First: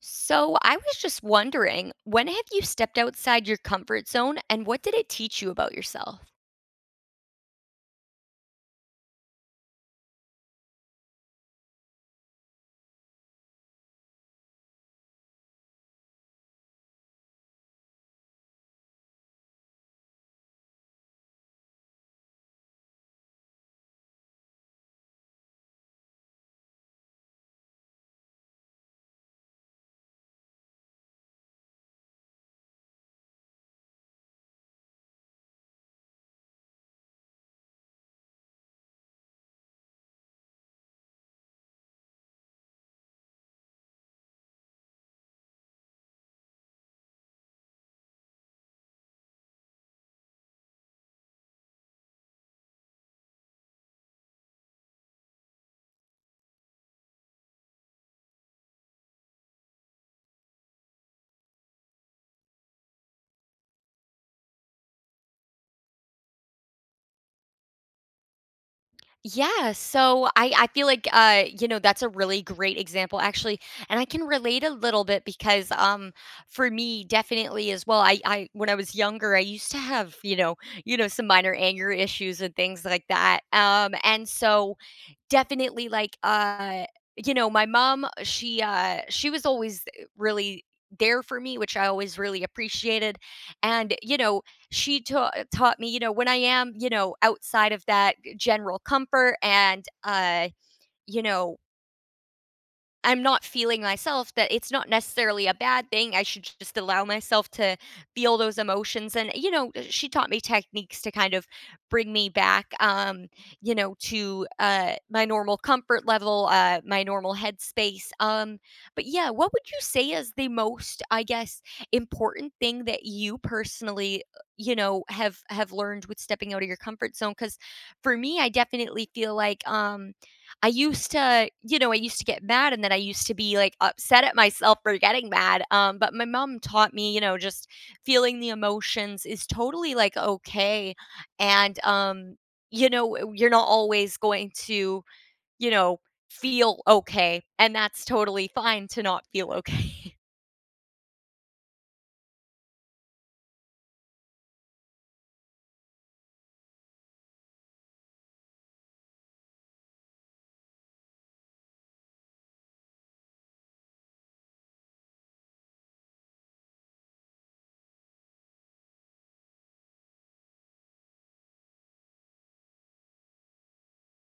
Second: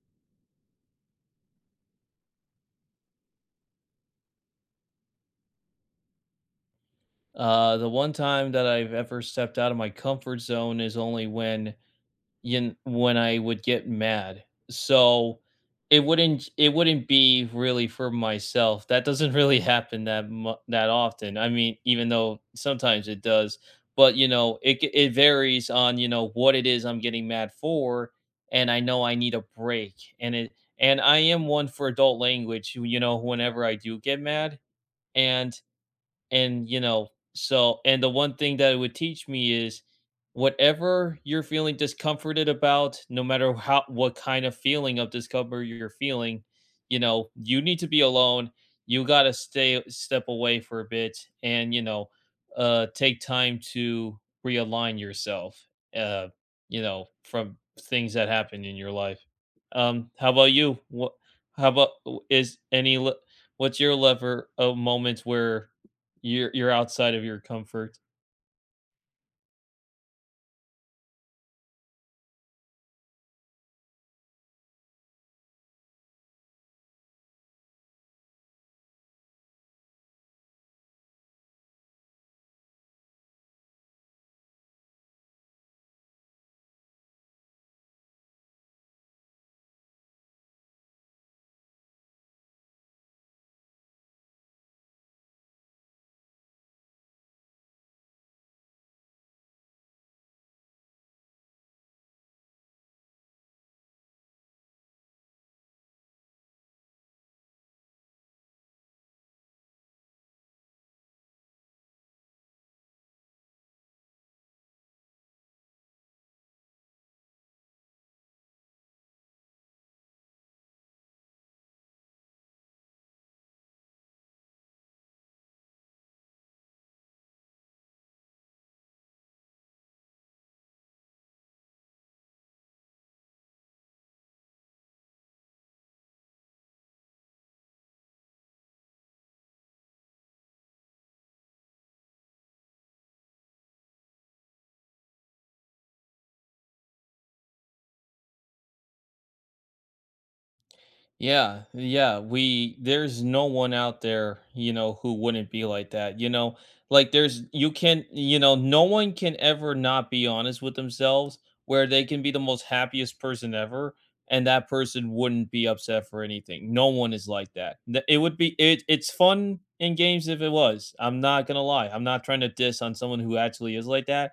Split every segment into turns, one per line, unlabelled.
So, I was just wondering, when have you stepped outside your comfort zone and what did it teach you about yourself?
The one time that I've ever stepped out of my comfort zone is only when yin when I would get mad. So, it wouldn't be really for myself. That doesn't really happen that often. I mean, even though sometimes it does, but, you know, it varies on, you know, what it is I'm getting mad for, and I know I need a break, and it and I am one for adult language, you know, whenever I do get mad, and and and the one thing that it would teach me is whatever you're feeling discomforted about, no matter how what kind of feeling of discomfort you're feeling, you know, you need to be alone. You got to stay step away for a bit and, you know, take time to realign yourself. Uh, you know, from things that happen in your life. How about you? What how about is any le- What's your lever of moments where you're outside of your comfort.
Yeah, so I feel like that's a really great example, actually, and I can relate a little bit because for me, definitely, as well, I when I was younger, I used to have, some minor anger issues and things like that, and so, definitely, like, my mom, she was always, really there for me, which I always really appreciated, and, she taught me, when I am, outside of that, general comfort, and, you know I'm not feeling myself, that it's not necessarily a bad thing. I should just allow myself to feel those emotions. And, she taught me techniques to kind of bring me back, to my normal comfort level, my normal headspace. But yeah, what would you say is the most, I guess, important thing that you personally, have learned with stepping out of your comfort zone? Because for me, I definitely feel like, I used to get mad, and then I used to be, like, upset at myself for getting mad, but my mom taught me, just feeling the emotions is totally, like, okay, and, w you're not always going to, you know, feel okay, and that's totally fine to not feel okay.
Yeah, yeah, we there's no one out there, you know, who wouldn't be like that. You know, like there's you can, you know, no one can ever not be honest with themselves where they can be the most happiest person ever and that person wouldn't be upset for anything. No one is like that. It would be it's fun in games if it was. I'm not going to lie. I'm not trying to diss on someone who actually is like that,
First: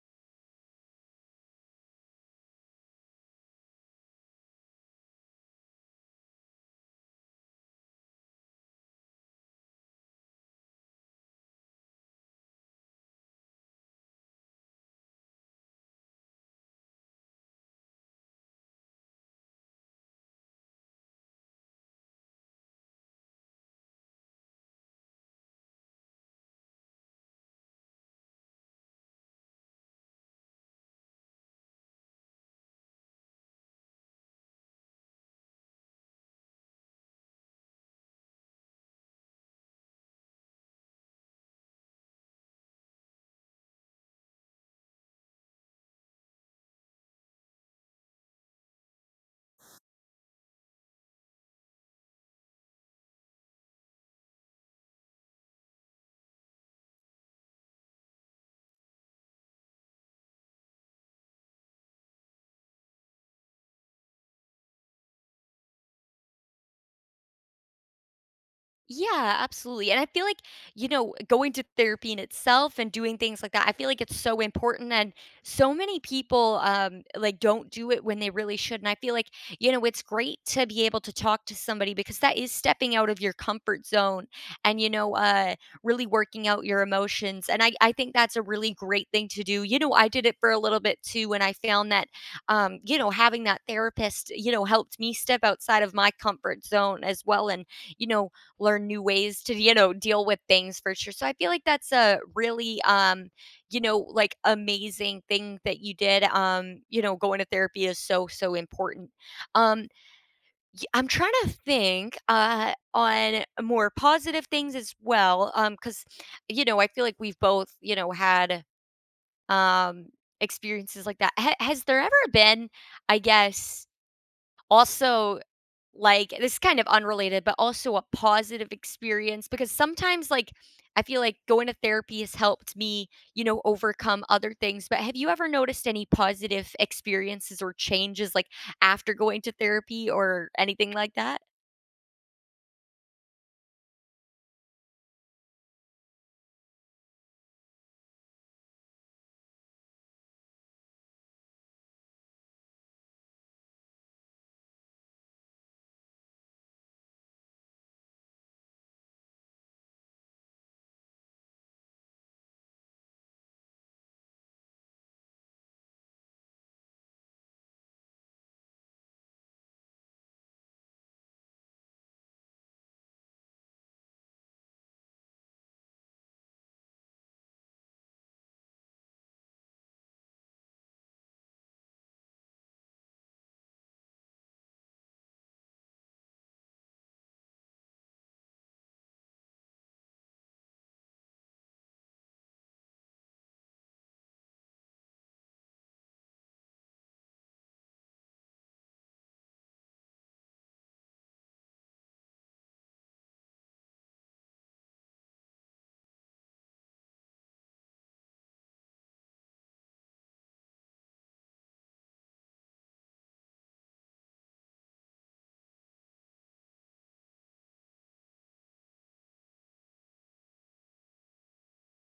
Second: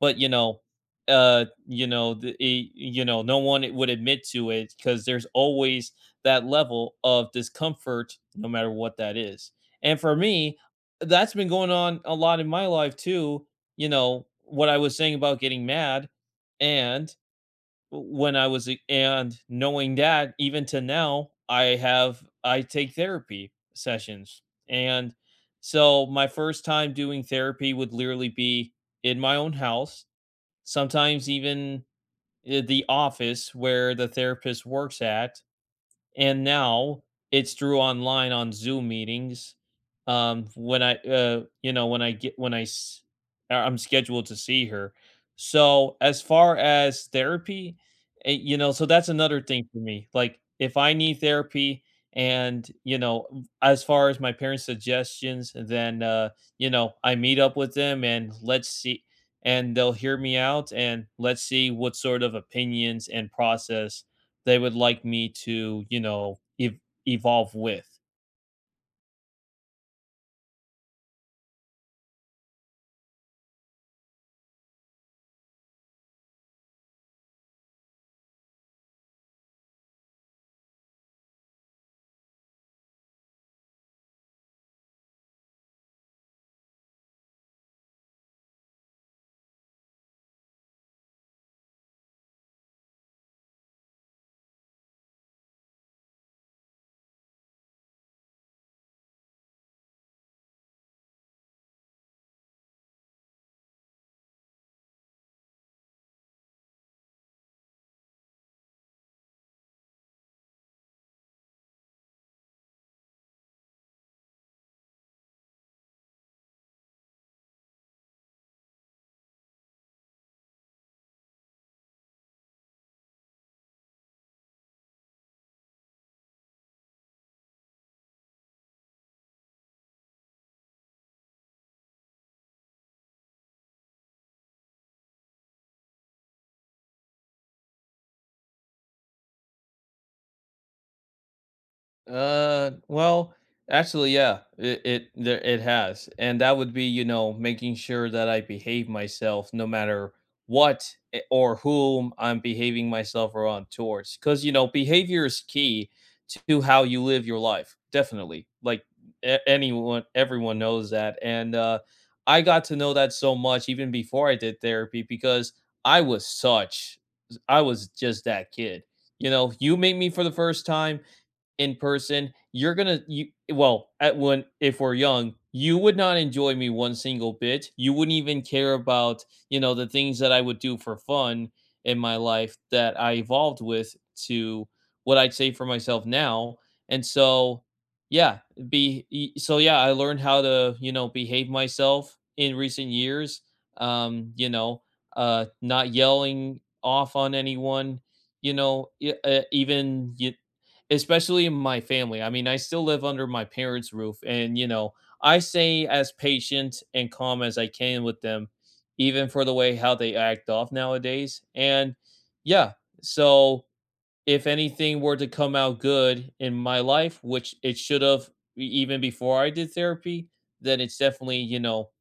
but you know, no one would admit to it because there's always that level of discomfort, no matter what that is. And for me, that's been going on a lot in my life too. You know, what I was saying about getting mad and when I was and knowing that even to now, I take therapy sessions. And so my first time doing therapy would literally be in my own house, sometimes even the office where the therapist works at, and now it's through online on Zoom meetings. When I, you know, when I get when I, s- I'm scheduled to see her. So as far as therapy, you know, so that's another thing for me. Like if I need therapy, and you know, as far as my parents' suggestions, then you know, I meet up with them and let's see. And they'll hear me out, and let's see what sort of opinions and process they would like me to, you know, ev evolve with.
Yeah, absolutely. And I feel like, going to therapy in itself and doing things like that, I feel like it's so important. And so many people, like, don't do it when they really should. And I feel like, it's great to be able to talk to somebody, because that is stepping out of your comfort zone and, really working out your emotions. And I think that's a really great thing to do. I did it for a little bit too, and I found that, having that therapist, helped me step outside of my comfort zone as well. And, you know, learn new ways to deal with things, for sure. So I feel like that's a really, like, amazing thing that you did. Going to therapy is so, so important. um I'm trying to think on more positive things as well, because I feel like we've both, had um experiences like that. Has there ever been, I guess, also, like, this is kind of unrelated, but also a positive experience, because sometimes, like, I feel like going to therapy has helped me, overcome other things. But have you ever noticed any positive experiences or changes, like, after going to therapy or anything like that?
Uh, well, Actually, yeah, it has, and that would be you know making sure that I behave myself no matter what or whom I'm behaving myself around towards, because you know behavior is key to how you live your life. Definitely, like anyone, everyone knows that, and I got to know that so much even before I did therapy because I was such, I was just that kid. You know, you meet me for the first time in person, you're gonna you well at when if we're young, you would not enjoy me one single bit. You wouldn't even care about you know the things that I would do for fun in my life that I evolved with to what I'd say for myself now. And so, yeah, I learned how to you know behave myself in recent years. You know, not yelling off on anyone, you know, especially in my family. I mean, I still live under my parents' roof, and, you know, I stay as patient and calm as I can with them, even for the way how they act off nowadays, and yeah, so if anything were to come out good in my life, which it should have e even before I did therapy, then it's definitely, you know,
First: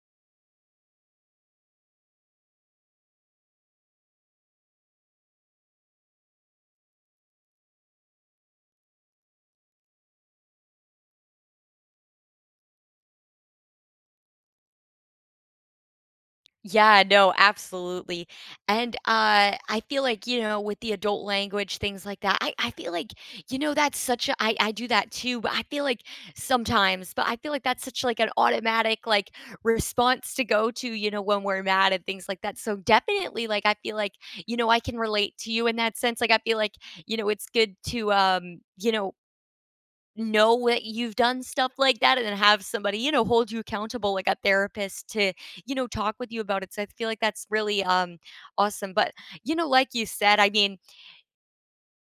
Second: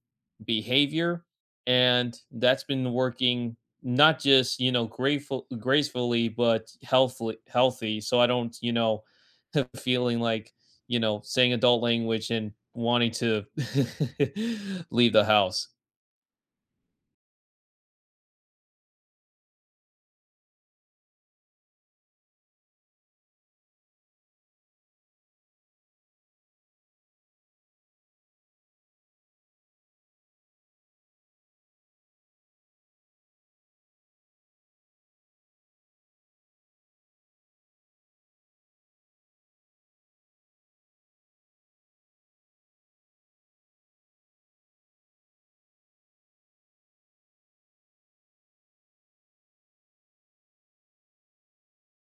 behavior, and that's been working not just you know grateful gracefully but healthfully healthy, so I don't you know feeling like you know saying adult language and wanting to leave the house.
Yeah, no, absolutely. And I feel like, with the adult language, things like that, I feel like, that's such a I do that too, but I feel like sometimes, but I feel like that's such, like, an automatic, like, response to go to, when we're mad and things like that. So definitely, like, I feel like, I can relate to you in that sense. Like, I feel like, it's good to, know that you've done stuff like that and then have somebody, hold you accountable, like a therapist, to, talk with you about it. So I feel like that's really, awesome. But, like you said, I mean,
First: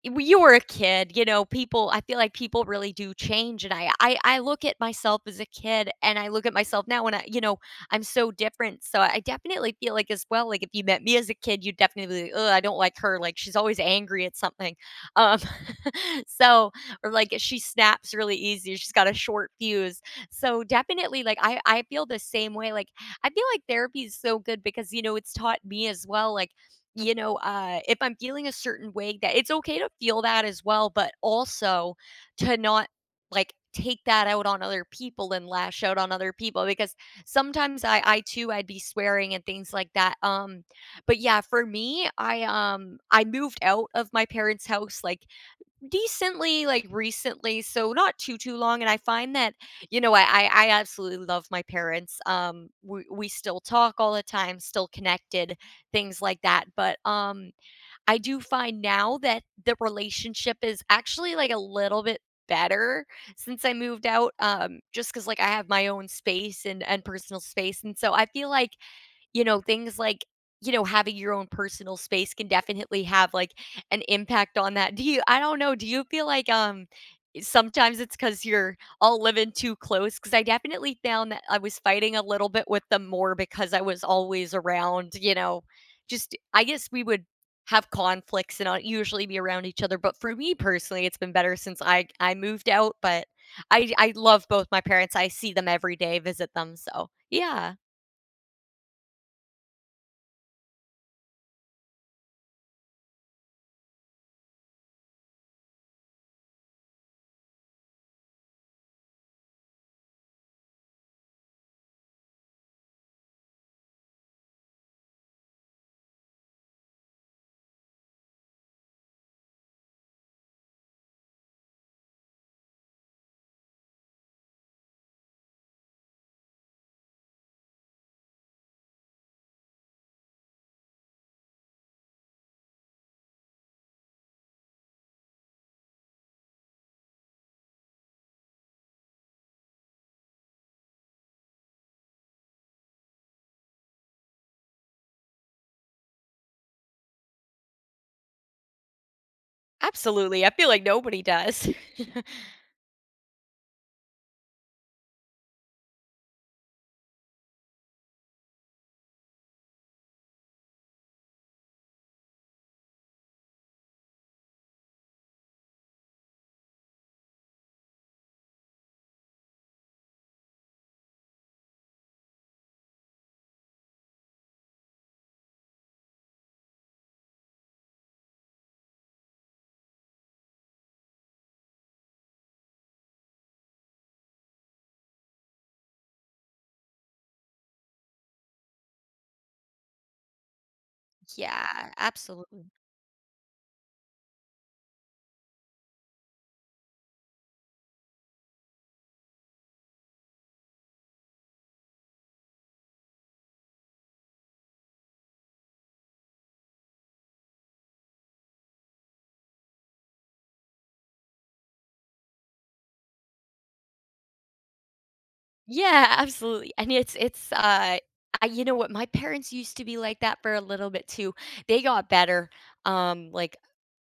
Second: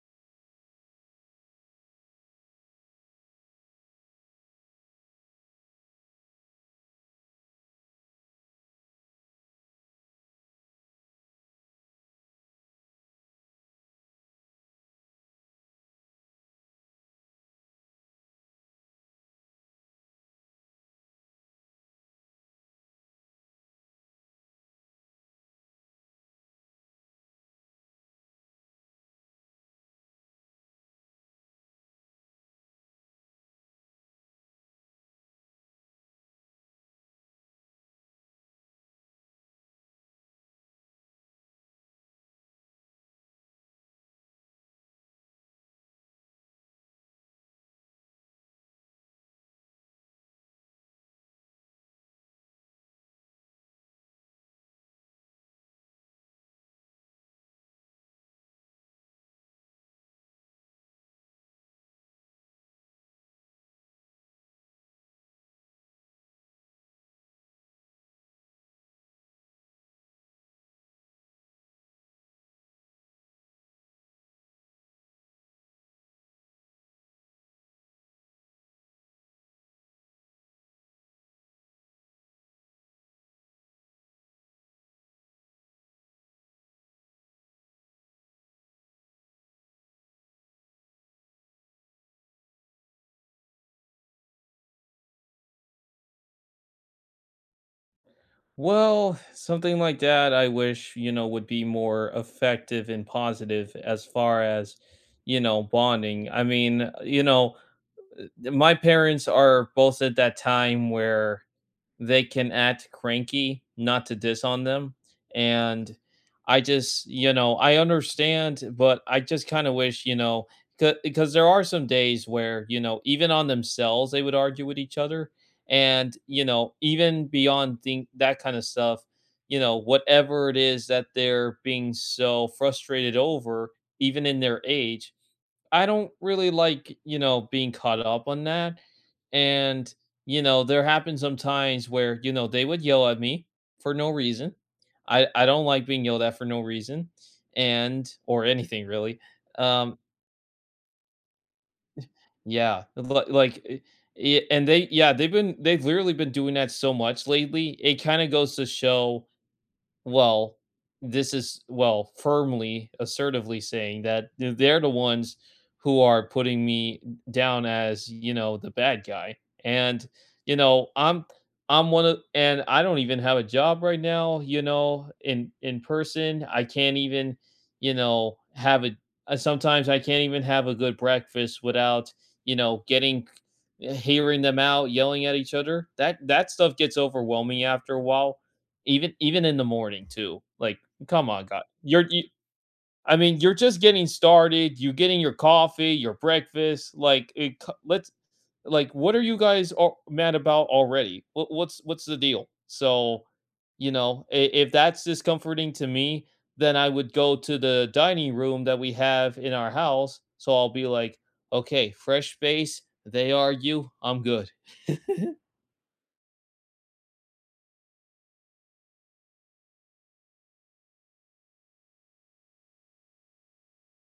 W you were a kid, you know, people I feel like people really do change, and I look at myself as a kid, and I look at myself now, and I'm so different, so I definitely feel like as well, like, if you met me as a kid, you'd definitely be, like, "Ugh, I don't like her, like, she's always angry at something." Um, so, or, like, she snaps really easy, she's got a short fuse, so definitely, like, I feel the same way, like, I feel like therapy is so good because, it's taught me as well, like, if I'm feeling a certain way that it's okay to feel that as well, but also to not, like, take that out on other people and lash out on other people, because sometimes I too, I'd be swearing and things like that. But yeah, for me, I moved out of my parents' house, like, decently, like, recently, so not too, too long, and I find that, I absolutely love my parents, we still talk all the time, still connected, things like that, but, I do find now that the relationship is actually, like, a little bit better since I moved out, just because, like, I have my own space, and personal space, and so I feel like, things like, having your own personal space can definitely have, like, an impact on that. Do you I don't know, do you feel like, sometimes it's because, 'cause you're all living too close? Because I definitely found that I was fighting a little bit with them more because I was always around, just I guess we would have conflicts and not usually be around each other, but for me personally, it's been better since I moved out, but I love both my parents. I see them every day, visit them, so yeah.
Well, something like that I wish you know would be more effective and positive as far as you know bonding. I mean, you know, my parents are both at that time where they can act cranky, not to diss on them. And I just, you know, I understand, but I just kind of wish, you know, because there are some days where, you know, even on themselves, they would argue with each other. And, you know, even beyond think that kind of stuff, you know, whatever it is that they're being so frustrated over, even in their age, I don't really like, you know, being caught up on that. And, you know, there happen some times where, you know, they would yell at me for no reason. I don't like being yelled at for no reason and or anything really. Um
Absolutely, I feel like nobody does.
yeah, and they yeah, they've literally been doing that so much lately. It kind of goes to show well, this is well, firmly, assertively saying that they're the ones who are putting me down as, you know, the bad guy. And, you know, I'm one of and I don't even have a job right now, you know, in person. I can't even, you know, have a sometimes I can't even have a good breakfast without, you know, getting hearing them out yelling at each other. That stuff gets overwhelming after a while, even even in the morning too. Like, come on, God.
Yeah, absolutely.
I mean, you're just getting started. You're getting your coffee, your breakfast. Like, let's like, what are you guys all mad about already? What, what's the deal? So, you know, if that's discomforting to me, then I would go to the dining room that we have in our house. So I'll be like, okay, fresh space. They argue. I'm good.
Yeah, absolutely, and I you know what, my parents used to be like that for a little bit too. They got better, like,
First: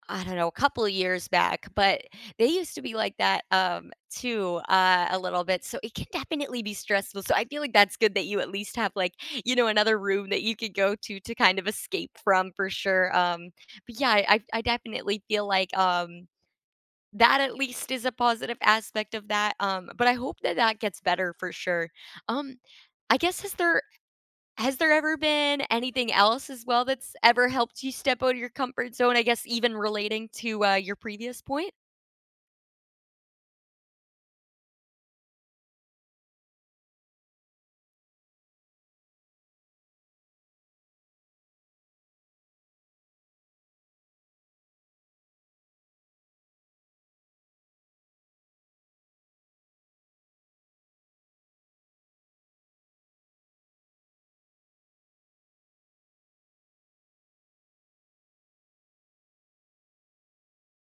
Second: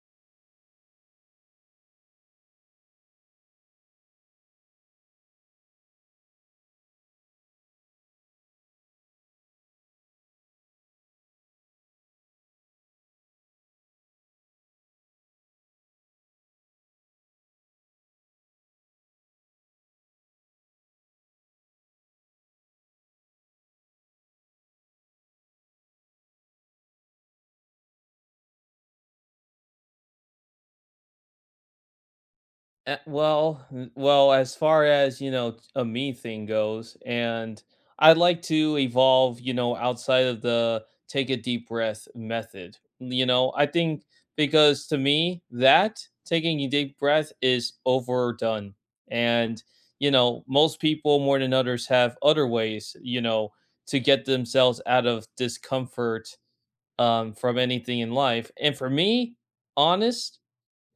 I don't know, a couple of years back, but they used to be like that, too, a little bit, so it can definitely be stressful, so I feel like that's good that you at least have, like, another room that you could go to kind of escape from, for sure, but yeah, I definitely feel like, that at least is a positive aspect of that, but I hope that that gets better for sure. Um, I guess, has there ever been anything else as well that's ever helped you step out of your comfort zone, I guess, even relating to, your previous point?
Eh, well n well, as far as, you know, a me thing goes, and I'd like to evolve, you know, outside of the take a deep breath method, you know? I think because to me, that taking a deep breath is overdone, and, you know, most people more than others have other ways, you know, to get themselves out of discomfort, from anything in life, and for me, honest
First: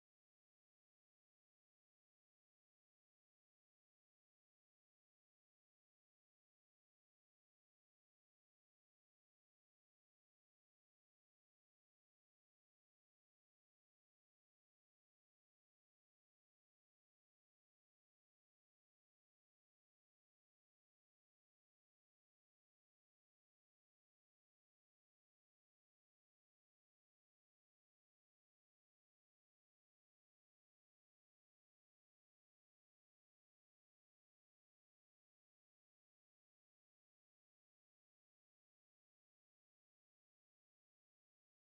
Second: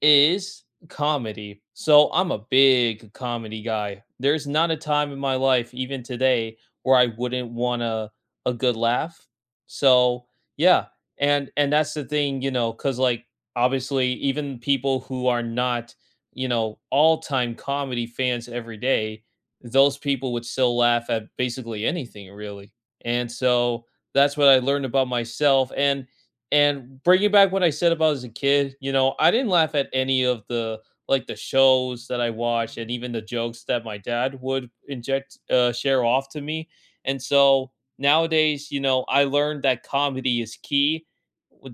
is comedy. So I'm a big comedy guy. There's not a time in my life, even today, where I wouldn't want a good laugh. So yeah, and that's the thing, you know, because like obviously, even people who are not, you know, all time comedy fans every day, those people would still laugh at basically anything, really. And so that's what I learned about myself. And bringing back what I said about as a kid, you know, I didn't laugh at any of the the shows that I watched and even the jokes that my dad would inject share off to me. And so nowadays, you know, I learned that comedy is key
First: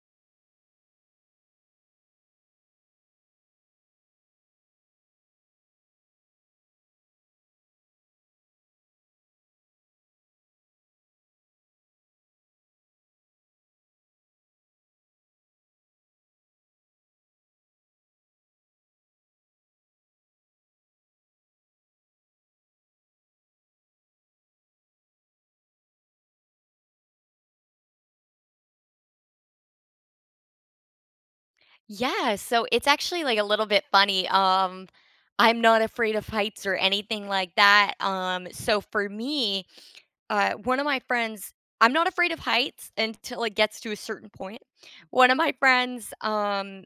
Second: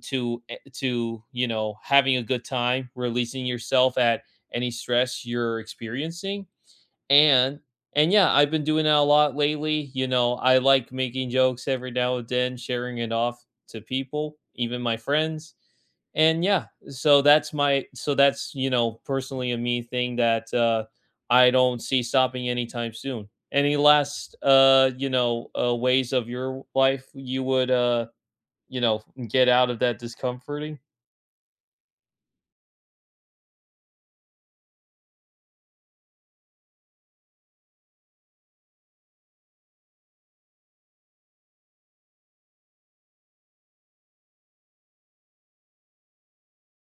to, you know, having a good time, releasing yourself at any stress you're experiencing and and yeah, I've been doing that a lot lately. You know, I like making jokes every now and then, sharing it off to people, even my friends. And yeah, so that's, you know, personally a me thing that I don't see stopping anytime soon. Any last you know, ways of your life you would you know, get out of that discomforting?
Yeah, so it's actually, like, a little bit funny, I'm not afraid of heights or anything like that, so for me, one of my friends I'm not afraid of heights until it gets to a certain point. One of my friends,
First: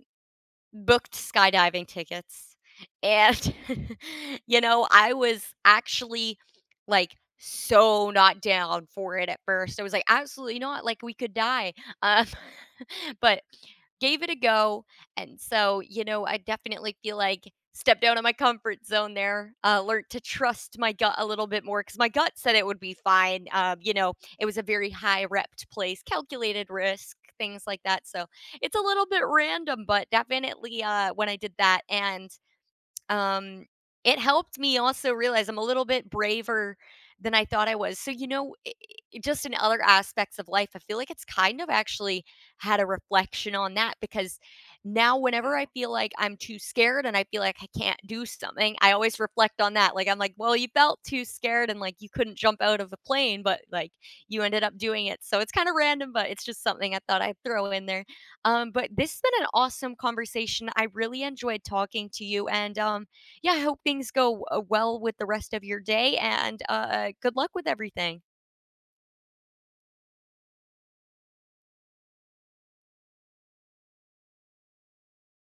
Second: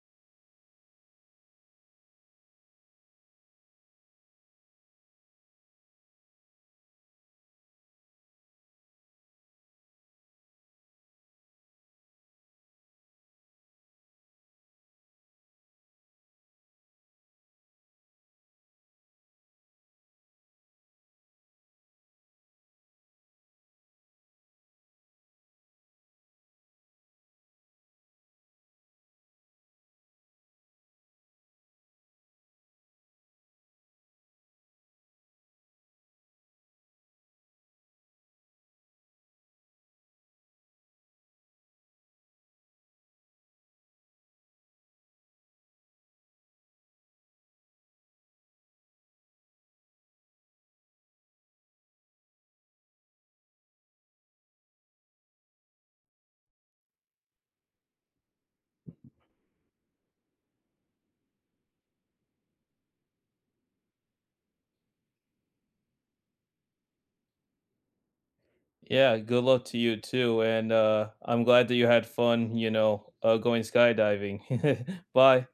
booked skydiving tickets, and, I was actually, like, so not down for it at first. I was like, "Absolutely not, like, we could die." Um, but gave it a go, and so, I definitely feel like stepped out of my comfort zone there, learnt to trust my gut a little bit more because my gut said it would be fine, it was a very high repped place, calculated risk, things like that, so it's a little bit random, but definitely, when I did that and, um, it helped me also realize I'm a little bit braver than I thought I was. So, I just in other aspects of life, I feel like it's kind of actually had a reflection on that because now whenever I feel like I'm too scared and I feel like I can't do something, I always reflect on that. Like, I'm like, well, you felt too scared and, like, you couldn't jump out of the plane, but, like, you ended up doing it. So it's kind of random, but it's just something I thought I'd throw in there. But this has been an awesome conversation. I really enjoyed talking to you. And yeah, I hope things go, well with the rest of your day and, good luck with everything.
Yeah, good luck to you too. And I'm glad that you had fun, you know, going skydiving. Bye.